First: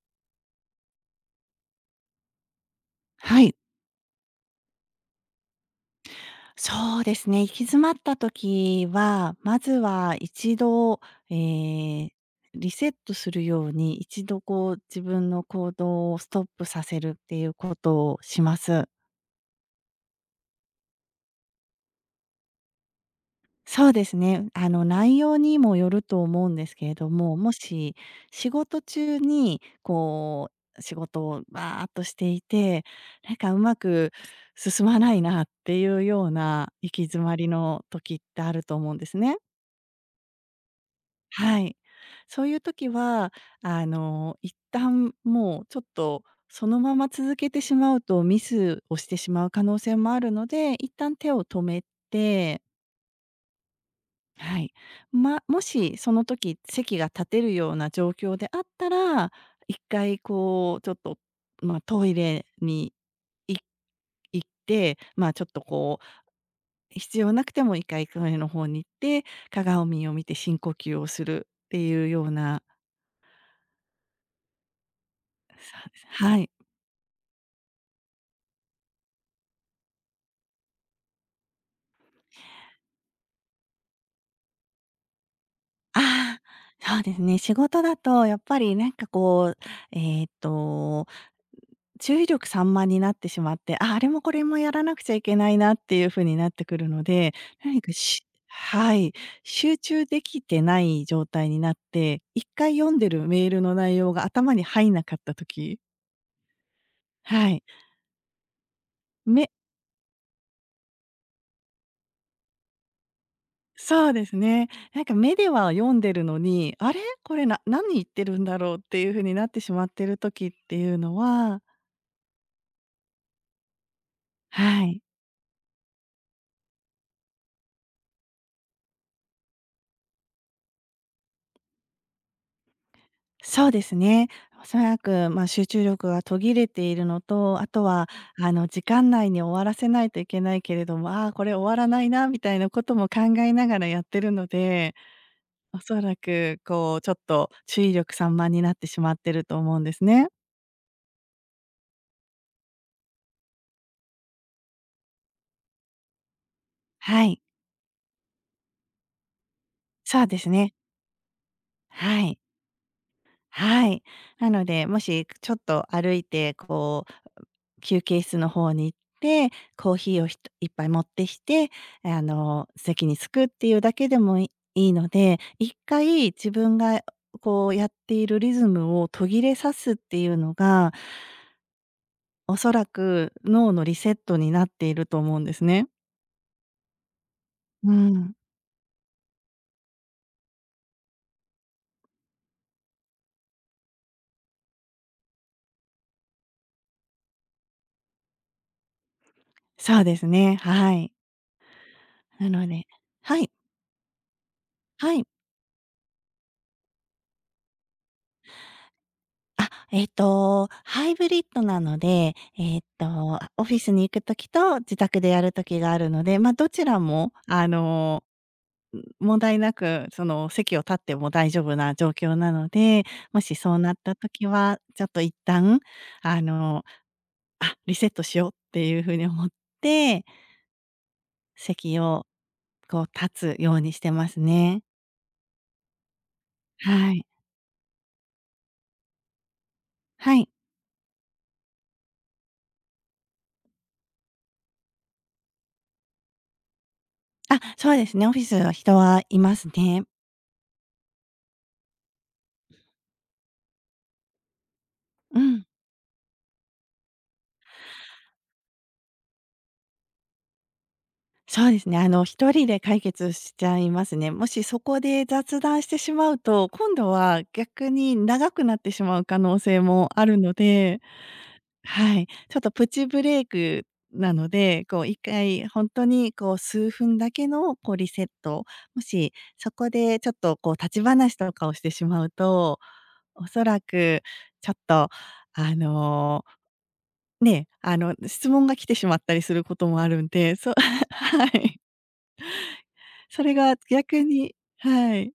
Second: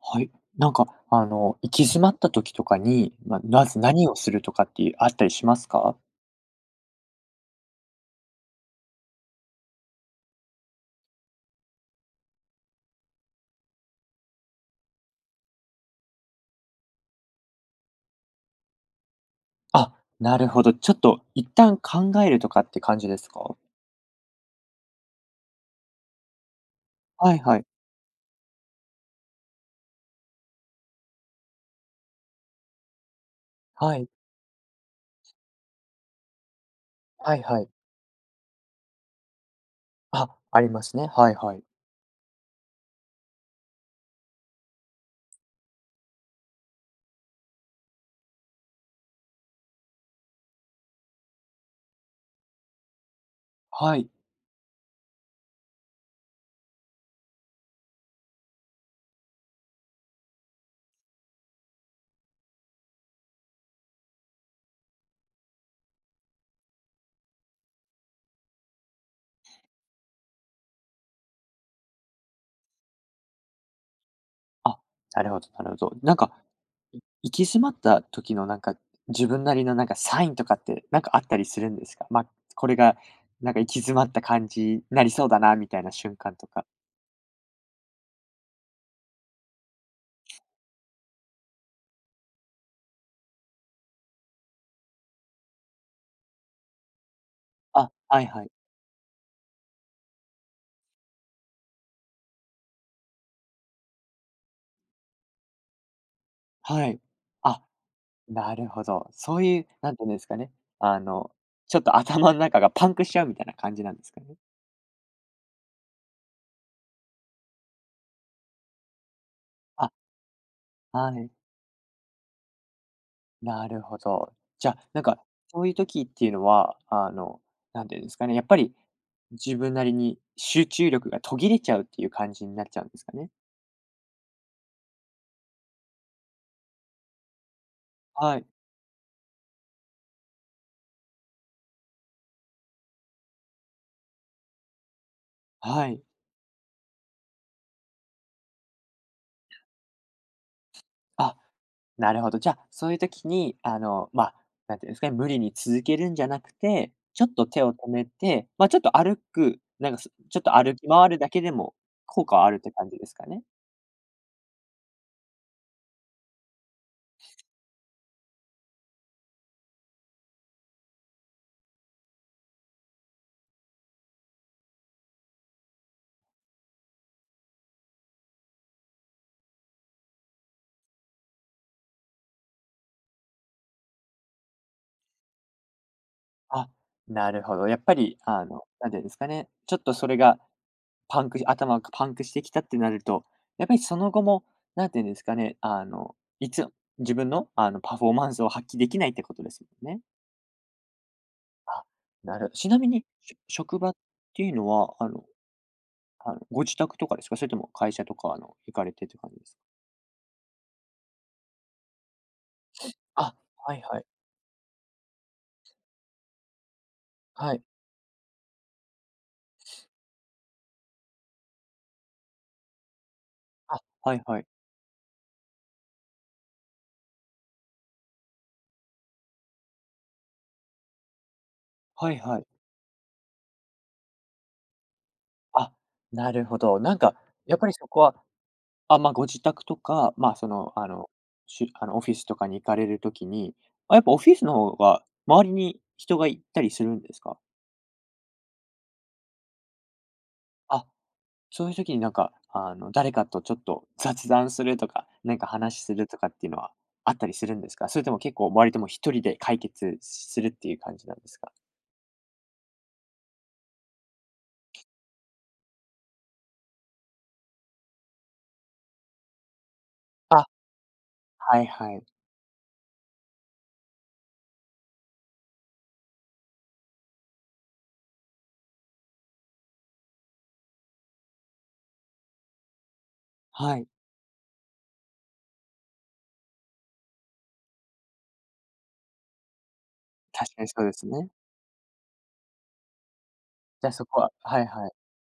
はい。行き詰まった時とかに、はい。まず何をするとかっていうあったりしますか？そうですね、行き詰まった時は、まずは一度、えーリセットするように、一度こう自分の行動をストップさせるっていうことをします。あ、なるほど。ちょっと一旦考えるとかって感じですか？そうですね、あの、内容にもよると思うんですけれどはも、いもはい。し仕事中に仕事をバーっとしていて、なんかうまはい。く進まないなっていうような行き詰まはいりはい。の時ってあると思うんですね。あ、ありますね。はいははい。い。そういう時は、あの、一旦もうちょっとそのまま続けてしまうとミスをしてしまう可能性もあるので、一旦手を止めて、はい。はい。ま、もしその時席が立てるような状況であったら、一回こうちょっと、ま、トイレにい行って、ま、ちょっとこう、必要なくても一回トイレの方に行って、鏡を見て深呼吸をするっていうようなあ、なるほどそなるほうでど。す。はい。行き詰まった時のなんか、自分なりのなんかサインとかって、なんかあったりするんですか？これがなんか行き詰まった感じなりそうだなみたいな瞬間あとか。あ、そうですね。仕事だとやっぱりなんかこう、えっと、注意力散漫になってしまって、あ、あれもこれもやらなくちゃいけないなっていう風になってくるので、何あ、かはしいはい。はい、集中できてない状態になって、一回読んでるメールの内容が頭に入んなかった時、はい。はあ、い、なるほど。そうめ、いう、なんていうんですかね、あの、ちょっと頭の中がパンクしちゃうみたいな感じなんでそうすかですね？ね。なんか目では読んでるのに、あれ、これな何言ってるんだろうっていう風になってしまっあ、てる時っていうはのい。はなるほど。あ、はない、んか、そういう時っていうのは、なんていうんですかね、やっぱり、自分なりに集中力が途切れちゃうっていう感じになっちゃうんですかね？そうですね。おそらく、まあ、集中力が途切れているのと、あとは、はい。あの、時間内に終わらせないといけないけれども、ああ、これ終わらないなみたいなことも考えながらやってるので、おはそい。らく、こう、ちょっと注意力散漫になってしまってると思うんですね。あ、なるほど。じゃあ、そういう時に、まあ、なんていうんですかね、無理に続けるんじゃなくて、ちはょっい、と手を止めて、まあ、そうちでょっすとね。歩き回るだけでもは効果い、はあるって感じですかね？はい。なので、もし、ちょっと歩いて、こう休憩室の方に行って、コーヒーをひと1杯持ってきて、あの、席に着くっていうだけでもいいいので、一回自分がこうやっているリズムを途切れさすっていうのが、おそらく脳のリセットになっていると思うんですね。あ、なるほど。やっうぱり、ん。なんていうんですかね、ちょっとそれがパンクし頭がパンクしてきたってなると、やっぱりその後も、なんていうんですかね、いつ自分の、パフォーマンスを発揮できないってことですもんそね。うですね、はい。あ、なるなほど。のちなでみに、はい、職場っていうのは、はい。あの、ご自宅とかですか？それとも会社とか、あの、行かれてって感じですか？あ、えっと、ハイブリッドなので、えっあ、と、オフはィいスはにい。行くときと自宅でやるときがあるので、ま、どちらも、はい。あの、問題なく、その、席を立っても大丈夫な状況なので、もしそあ。うなっはたいはい。時は、ちょっと一旦、あの、あ、リセットしようっていう風に思って、席はいを、はい。こう、立つようにしてますね。あ、なるほど。なんはか、い。やっぱりそこはまあ、ご自宅とか、まはあ、い。あの、オフィスとかに行かれるときに、あ、やっぱオフィスの方が周りに人がいたりするんですか？あ、そうですね、オフィスは人はいますね。あ、そういう時になんか、あの、誰かとちょっと雑談するとか、なんうかん。話するとかっていうのはあったりするんですか？それとも結構周りともう一人で解決するっていう感じなんですか？そうですね。あの、一人で解決しちゃいますね。もしそこで雑談してしまうと、今度は逆に長くなってしまう可能性もあるのあで、はいはい。はい。ちょっとプチブレイクなので、こう一回本当にこう数分だけのこうリセット、もしそこでちょっとこう立ち話とかをしてしまうと、おそはらい、くちょっとあの、ね、あの、質問が来てしまったりすることもあるん確で、かにそう そうです ね。はい。それがじゃ、あそこ逆はにはいはい。はい。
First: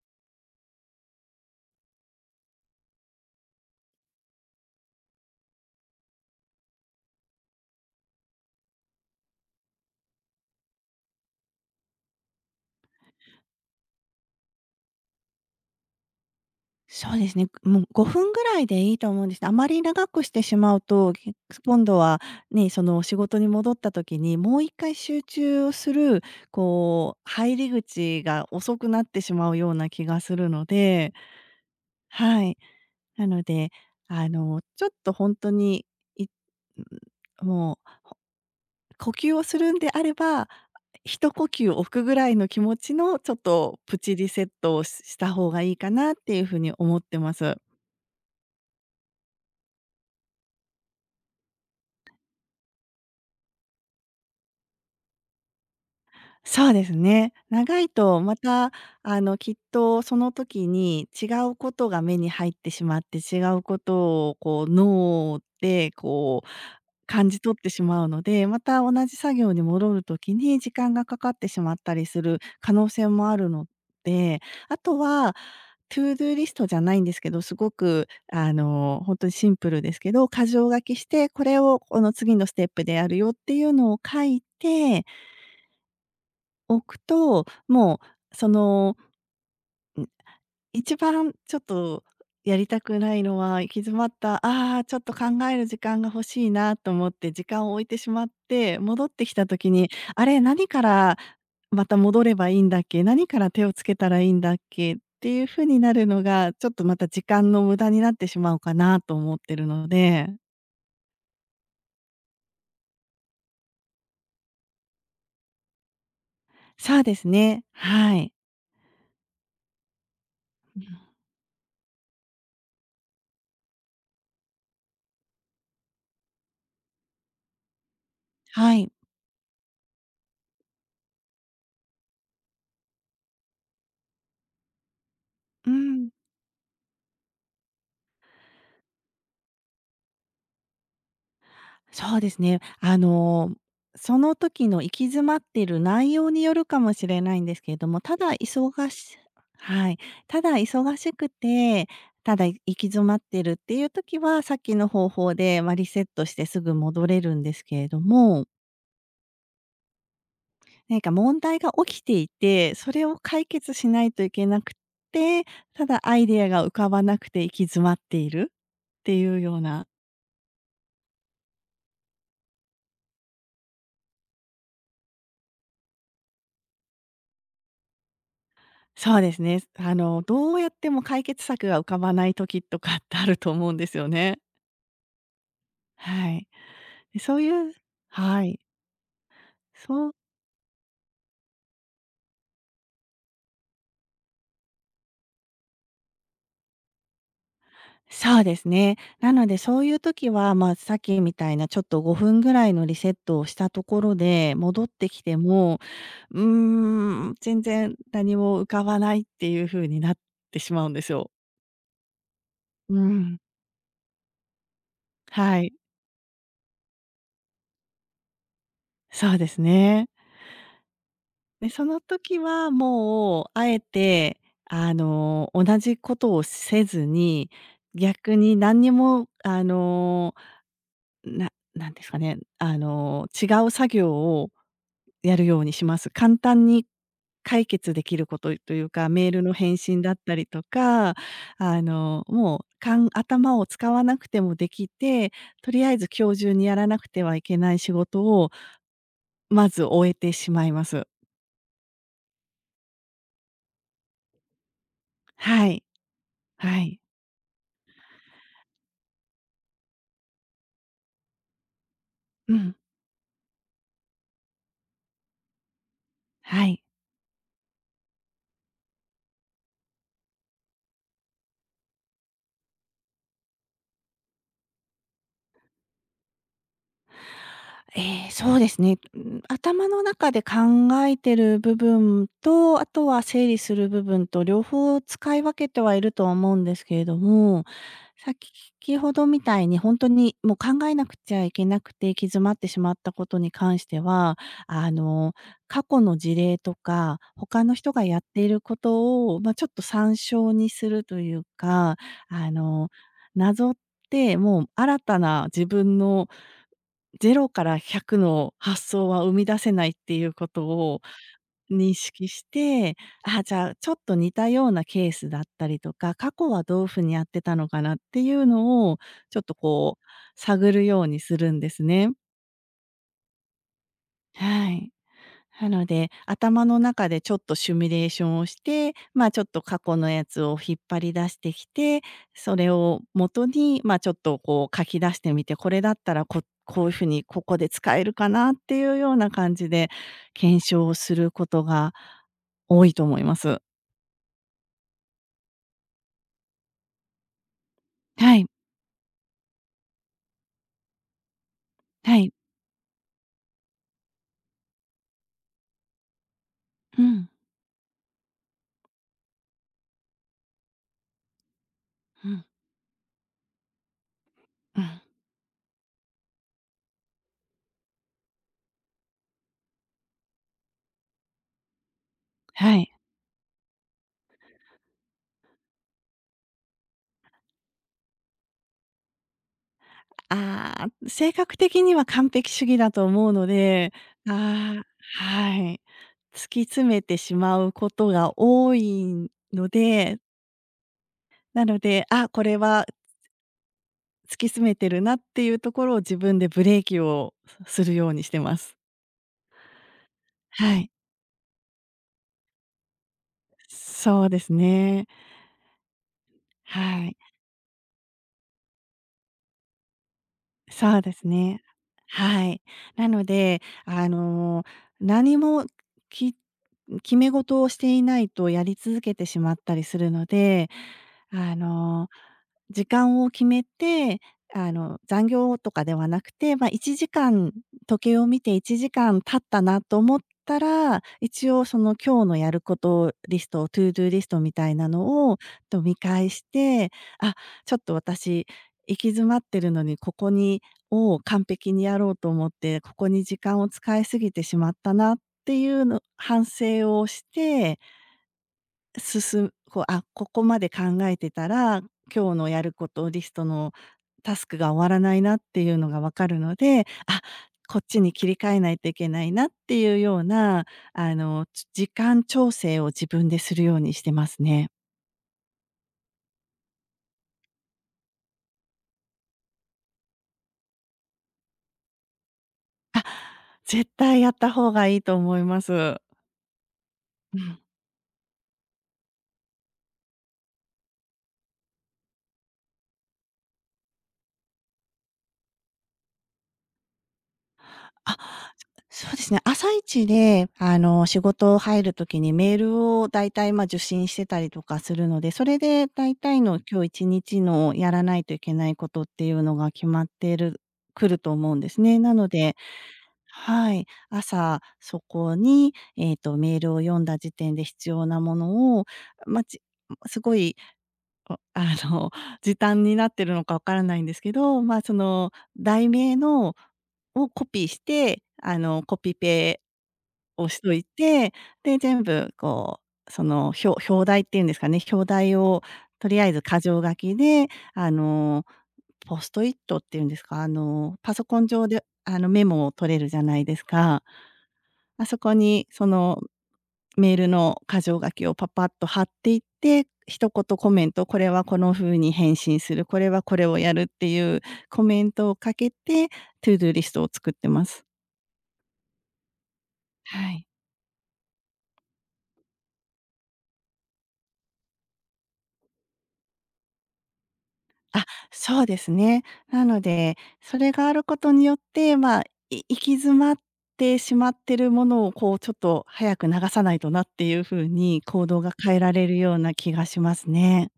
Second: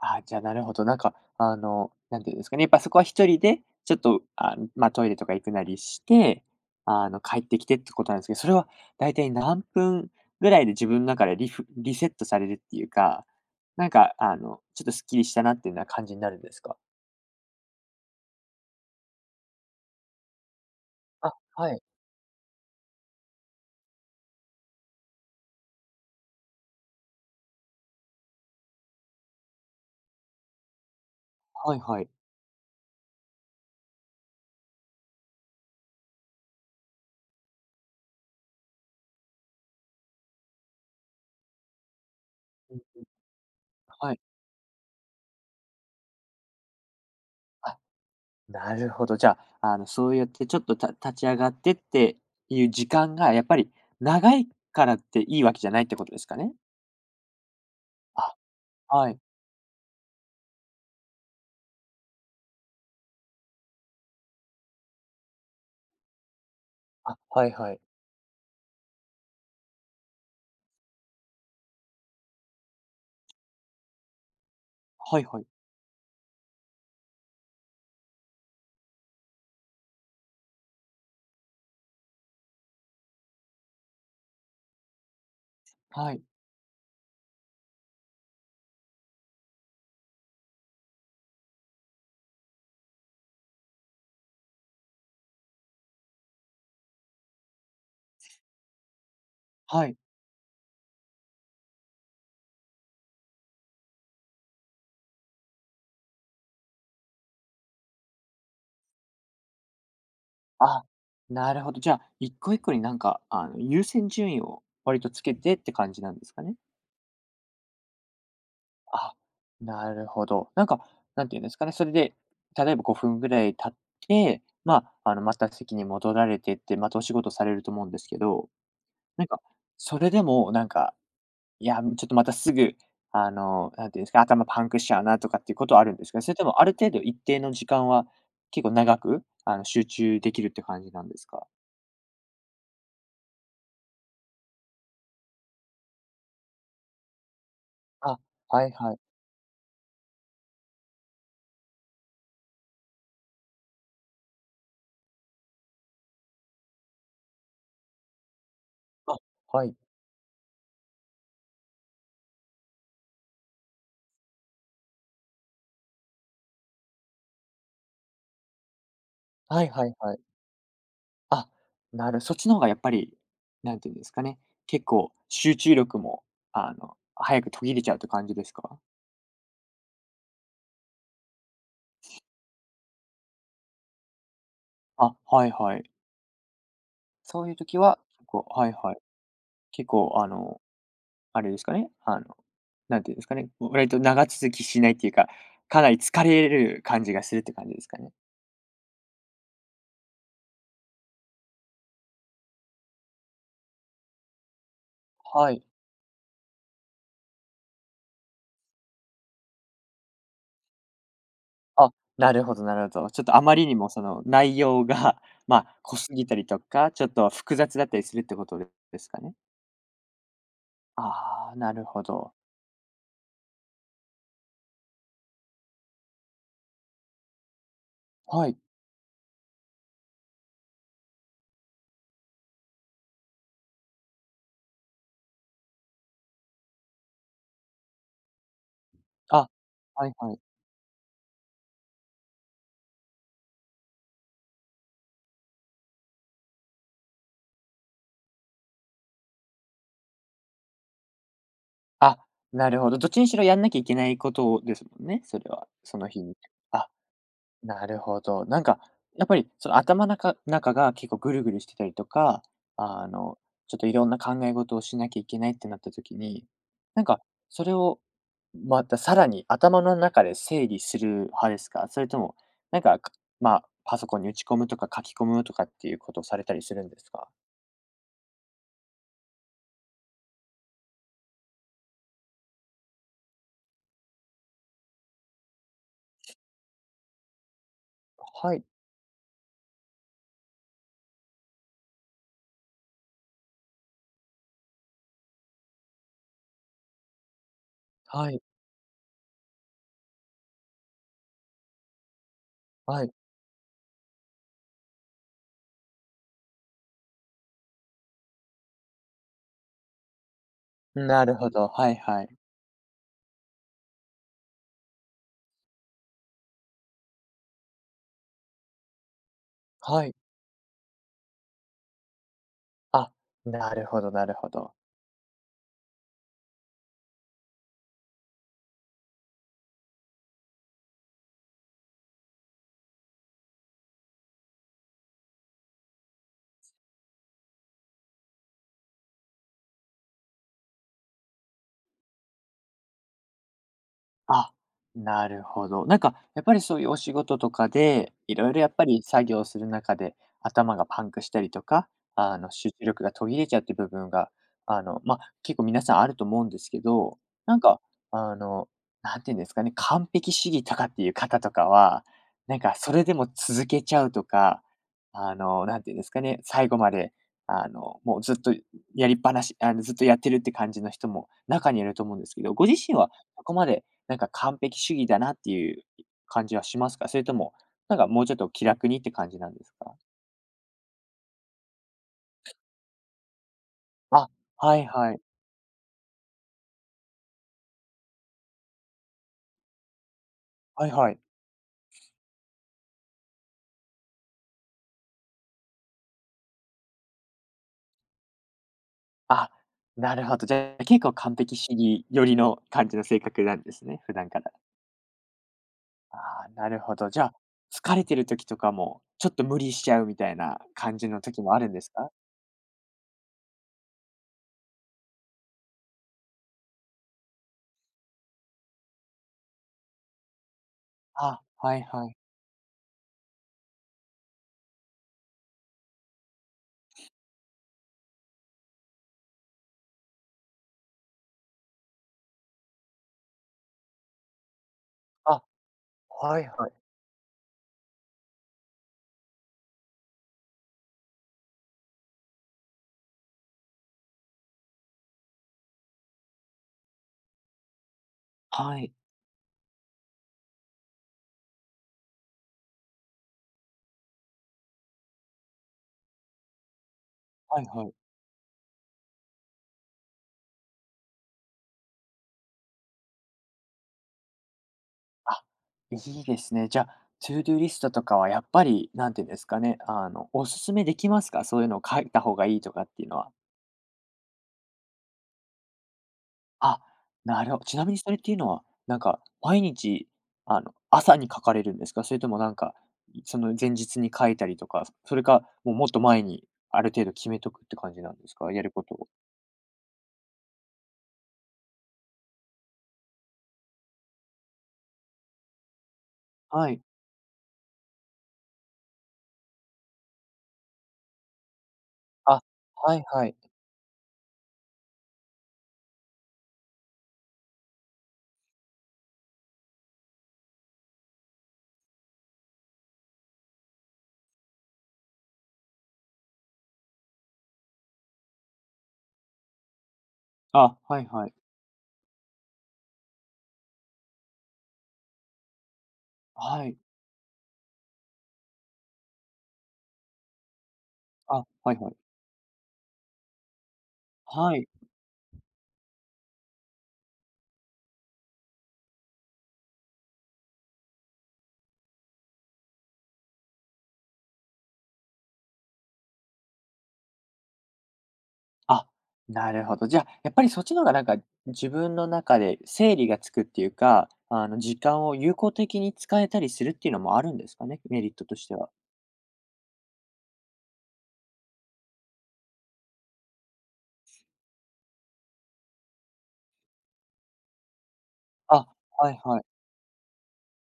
あじゃ、あなるほど。なんか、なんていうんですかね、やっぱそこは一人で、ちょっと、ま、トイレとか行くなりして、あの、帰ってきてってことなんですけど、それはだいたい何分ぐらいで自分の中でリセットされるっていうか、なんか、あの、ちょっとスッキリしたなっていうような感じになるんですか？そうですね。もう5分ぐらいでいいと思うんですね。あまり長くしてしまうと、あ、はい。今度はね、その仕事に戻った時に、もう1回集中をする、こう、入り口が遅くなってしまうような気がするので、はいはい。はい。なので、あの、ちょっとほんとに、いもう呼吸をするんであれば一呼吸置くぐらいの気持うん、ちの、ちょっとプはチい。リセットをした方がいいかなっていうふうに思ってます。あ、なるほど。じゃあ、あの、そうやってちょっとた立ち上がってっていう時間がやっぱり長いからっていいわけじゃないってことですかね？そうですね。長いとあ、また、はい。あの、きっとその時に違うことが目に入ってしまって、違うことをこう脳でこうあ、感じはい取ってはい。しまうので、また同じ作業に戻る時に時間がかかってしまったりする可能性もあるので、あとはいは、はい。トゥードゥーリストじゃないんですけど、すごくあの、本当にシンプルですけど、箇条書きして、これをこの次のステップでやるよっていうのを書いてはい。置くと、もうその、ん、一番ちょっとやりたくないのは、行き詰まった、ああ、ちょっと考える時間が欲しいなと思って時間を置いてしまって、戻ってきた時はに、い。あれ、何からまた戻ればいいんだっけ、何から手をつけたらいいんだっけっていう風になるのが、ちょっとまた時間の無駄になってしまうかなと思ってるので。あ、なるほど。じゃあ、一個一個になんか、あの、優先順位を割とつけてって感じなんですかね？そうですね、はい。あ、なるほど。なんか、なんていうんですかね、それで、例えば5分ぐらい経って、まあ、あの、また席に戻られてって、またお仕事されると思うんですけど、はい。なんか、それでもなんか、いや、ちょっとまたすぐ、あの、なんていうんですか、頭パンクしちゃうなとかっていうこうとはあるんでん。すか？それともある程度一定の時間は、結構長く、あの、集中できるって感じなんですか？そうですね。あの、その時の行き詰まっている内容によるかもしれないんですけれども、たあ、だはい忙はい。しはい。ただ忙しくて、ただ行き詰まってるっていう時は、さっきの方法で、まあ、リセットしてすぐ戻れるんですけれども、あ、はい。何か問題が起きていて、それを解決しないといけなくて、ただアイデアが浮かばなくて行き詰まっているっていうようはいなはいはい。あ、なる。そっちの方がやっぱり、なんていうんですかね、結構集中力も、あの、早く途切れちゃうって感じですか？そうですね。あの、どうやっても解決策が浮かばない時とかってあると思うんですよね。あ、はいはい。はい。で、そうそういいうう時は、結は構い。はいはい。結そ構うあのあれですかね、あの、なんていうんですかね、割と長続きしないっていうか、かなり疲れる感じがするって感じですかね？そうですね。なのでそういう時は、まあ、さっきみたいなちょっと5分ぐらいのリセットをしたところで、戻ってきてはい。も、うーん、全然何も浮かばないっていう風になってしまうんですよ。あ、なるほどなるうほど。ちょっとん。あまりにもその内容が、はい。濃すぎたりとか、ちょっと複雑だったりするってことですかそね？うですね。ああ、で、なそるのほど。時はもう、あえて、あの、同じことをせずに、逆はにい。何にも、あの、ななんですかね、あの、違う作業をやるようにします。簡単に解決できることというか、メールあ、の返信はだいっはたい。りとか、あの、もう、頭を使わなくてもできて、とりあえず今日中にやらなくてはいけない仕事を、まず終えてしまいます。あ、なるほど。どっちにしろやんなきゃいけないことですもんね、それはは、い。その日に。はあ、い。なるほど。なんか、やっぱりその頭の中が結構ぐるぐるしてたりとか、うん。あの、ちょっといろんな考え事をしなきゃいけないってなった時に、はい。なんか、それをまたさらに頭の中で整理する派ですか？それとも、なんか、かまあ、パソコンに打ち込むとか書き込むとかっていうことをされたりするんですか？ええ、そうですね。うん、頭の中で考えてる部分と、あとは整理する部分と両方使い分けてはいるとは思うんですけれども、はい、先ほどみたいに本当にもう考えなくちゃいけなくて行き詰まってしまったことに関しては、あの、過去の事例とか、他の人がやっはい、ていることを、まあ、ちょっと参照にするというか、あの、はい。なぞって、もう新たな自分のゼロから100の発想は生み出せないっていうことをなるほど、は認いは識い。して、あじゃあ、ちょっと似たようなケースだったりとか、過去はどういうふうにやってたのかなっていうのを、ちょっとこうはい。探るようにするんですね。あ、なるほどなるほはど。い。なので、頭の中でちょっとシミュレーションをして、まあ、ちょっと過去のやつを引っ張り出してきて、それを元に、まあ、ちょっとこう書き出してみて、これだったらこういうふうにここで使えるかなっていうような感じで検証をすることが多いと思います。あ、なるほど。なんか、やっぱりそういうお仕事とかで、いはい、ろいろやっぱり作業する中で、頭がパンクしたりとか、はい。あの、集中力が途切れちゃうっていう部分が、あの、まあ、結構皆さんあると思うんですけうど、ん、なんか、あの、なんていうんですかね、完璧主義とかっていう方とかは、うん、なんかそれでも続けちゃうとか、うん。あの、なんていうんですかね、最後まで、あの、もうずっとやりっぱなしあの、ずっとやってるって感じの人も中にいると思うんですけど、ごは自い。身はそこまでなんか完璧主義だなっていう感じはしますか？それとも、なんかもうちょっと気楽にって感じなんですか？ああ、性格的には完璧主義だと思うので、あ、はあいはい。あ、はい。突き詰めてしまうことが多いので、はいはい。なので、これは突き詰めてるなっていうところを自分でブレーキをするようにしてます。あ、なるほど。じゃはあ、い。結構完璧主義寄りの感じの性格なんですね、普そ段うでから。すね。ああ、なるほはど。い。じゃあ、疲れてる時とかも、ちょっと無理しちゃうみたいなそ感うじでのす時もあね。るんですか？はい。なので、何もき決め事をしていないとやり続けてしまったりするので、あ、あはいはの、い。時間を決めて、残業とかではなくて、まあ、1時間時計を見て1時間経ったなと思ったら、一応その今日のやることリスト、トゥードゥリストみたいなのを、あ、と見返はしいはい。て、あ、ちょっと私行き詰まってるのにここにを完璧にやろうと思って、ここに時間を使いすぎてしまったなっていうの反省をして、はい。進こう、ここまで考えてたら、今日のやることリストのタスクが終わらないなっていうのが分かるので、はいこっはい。ちに切り替えないといけないなっていうような、時間調整を自分でするようにしてますね。あ、いいですね。じゃあ、トゥードゥーリストとかはやっぱり、なんていうんですかね、あの、おすすめできますか？そういうのを書いた方がいいとかっていうのは。絶対やった方がいいと思います。あ、うなるん。ほど。ちなみにそれっていうのは、なんか毎日、あの、朝に書かれるんですか？それともなんか、その前日に書いたりとか、それか、もうもっと前にある程度決めとくって感じなんあ、ですか？やることを。そうですね。朝一で、仕事入るときにメールをだいたい、ま、受信してたりとかするので、それでだいたいのはい。今日1日のやらないといけないことっていうのが決まってるくると思うんですね。なのあ、で、はいはい。はい、朝そこに、メールを読んだ時点で必要なものを、ま、すごいお あの、時短になってるのかわからないんですけど、まあ、その題名のをコピーして、コピペをしとあ、いはいはて、い。で、全部こう、その、表題っていうんですかね、表題をとりあえず箇はい。条書きで、あの、ポストイットっていうんですか、パソコあ、ン上はいで、はい。メモを取れるじゃないですか。はい。あそこにそのメールの箇条書きをパパッと貼っていって、一言コメント、これはこの風に返信する、これはこれをやるっていうコメントをかけて、トゥードゥーリストを作ってます。あ、なるほど。じゃあ、はやっぱい。りそっちの方がなんか、自分の中で整理がつくっていうか、あの、時間を有効的に使えたりするっていうのもあるんですかね？メリットとしてそうは。ですね。なので、それがあることによって、まあ、行き詰まってしまってるものをこうちょっと早く流さないとなっていう風に行動があ、変えられはいるようはい。な気がしますね。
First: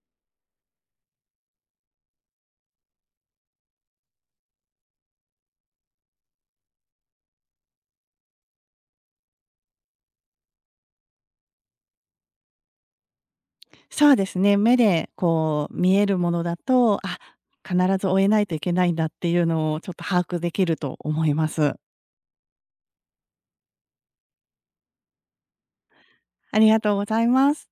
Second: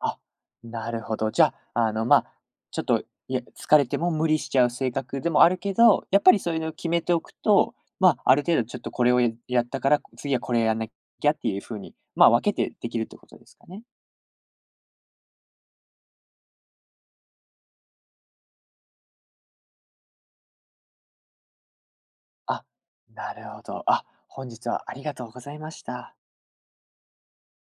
あ、なるほど。じゃあ、あの、まあ、ちょっと、いや、疲れても無理しちゃう性格でもあるけど、やっぱりそういうのを決めておくと、まあ、ある程度ちょっとこれをやったから、次はこれやんなきゃっていう風に、まあ、分けてできるってことですかね？そうですね、目でこう見えるものだと、必ず終えないといけないんだっていうのをちょっと把握できると思います。あ、なるほど。あ、本日はありがとうございました。ありがとうございます。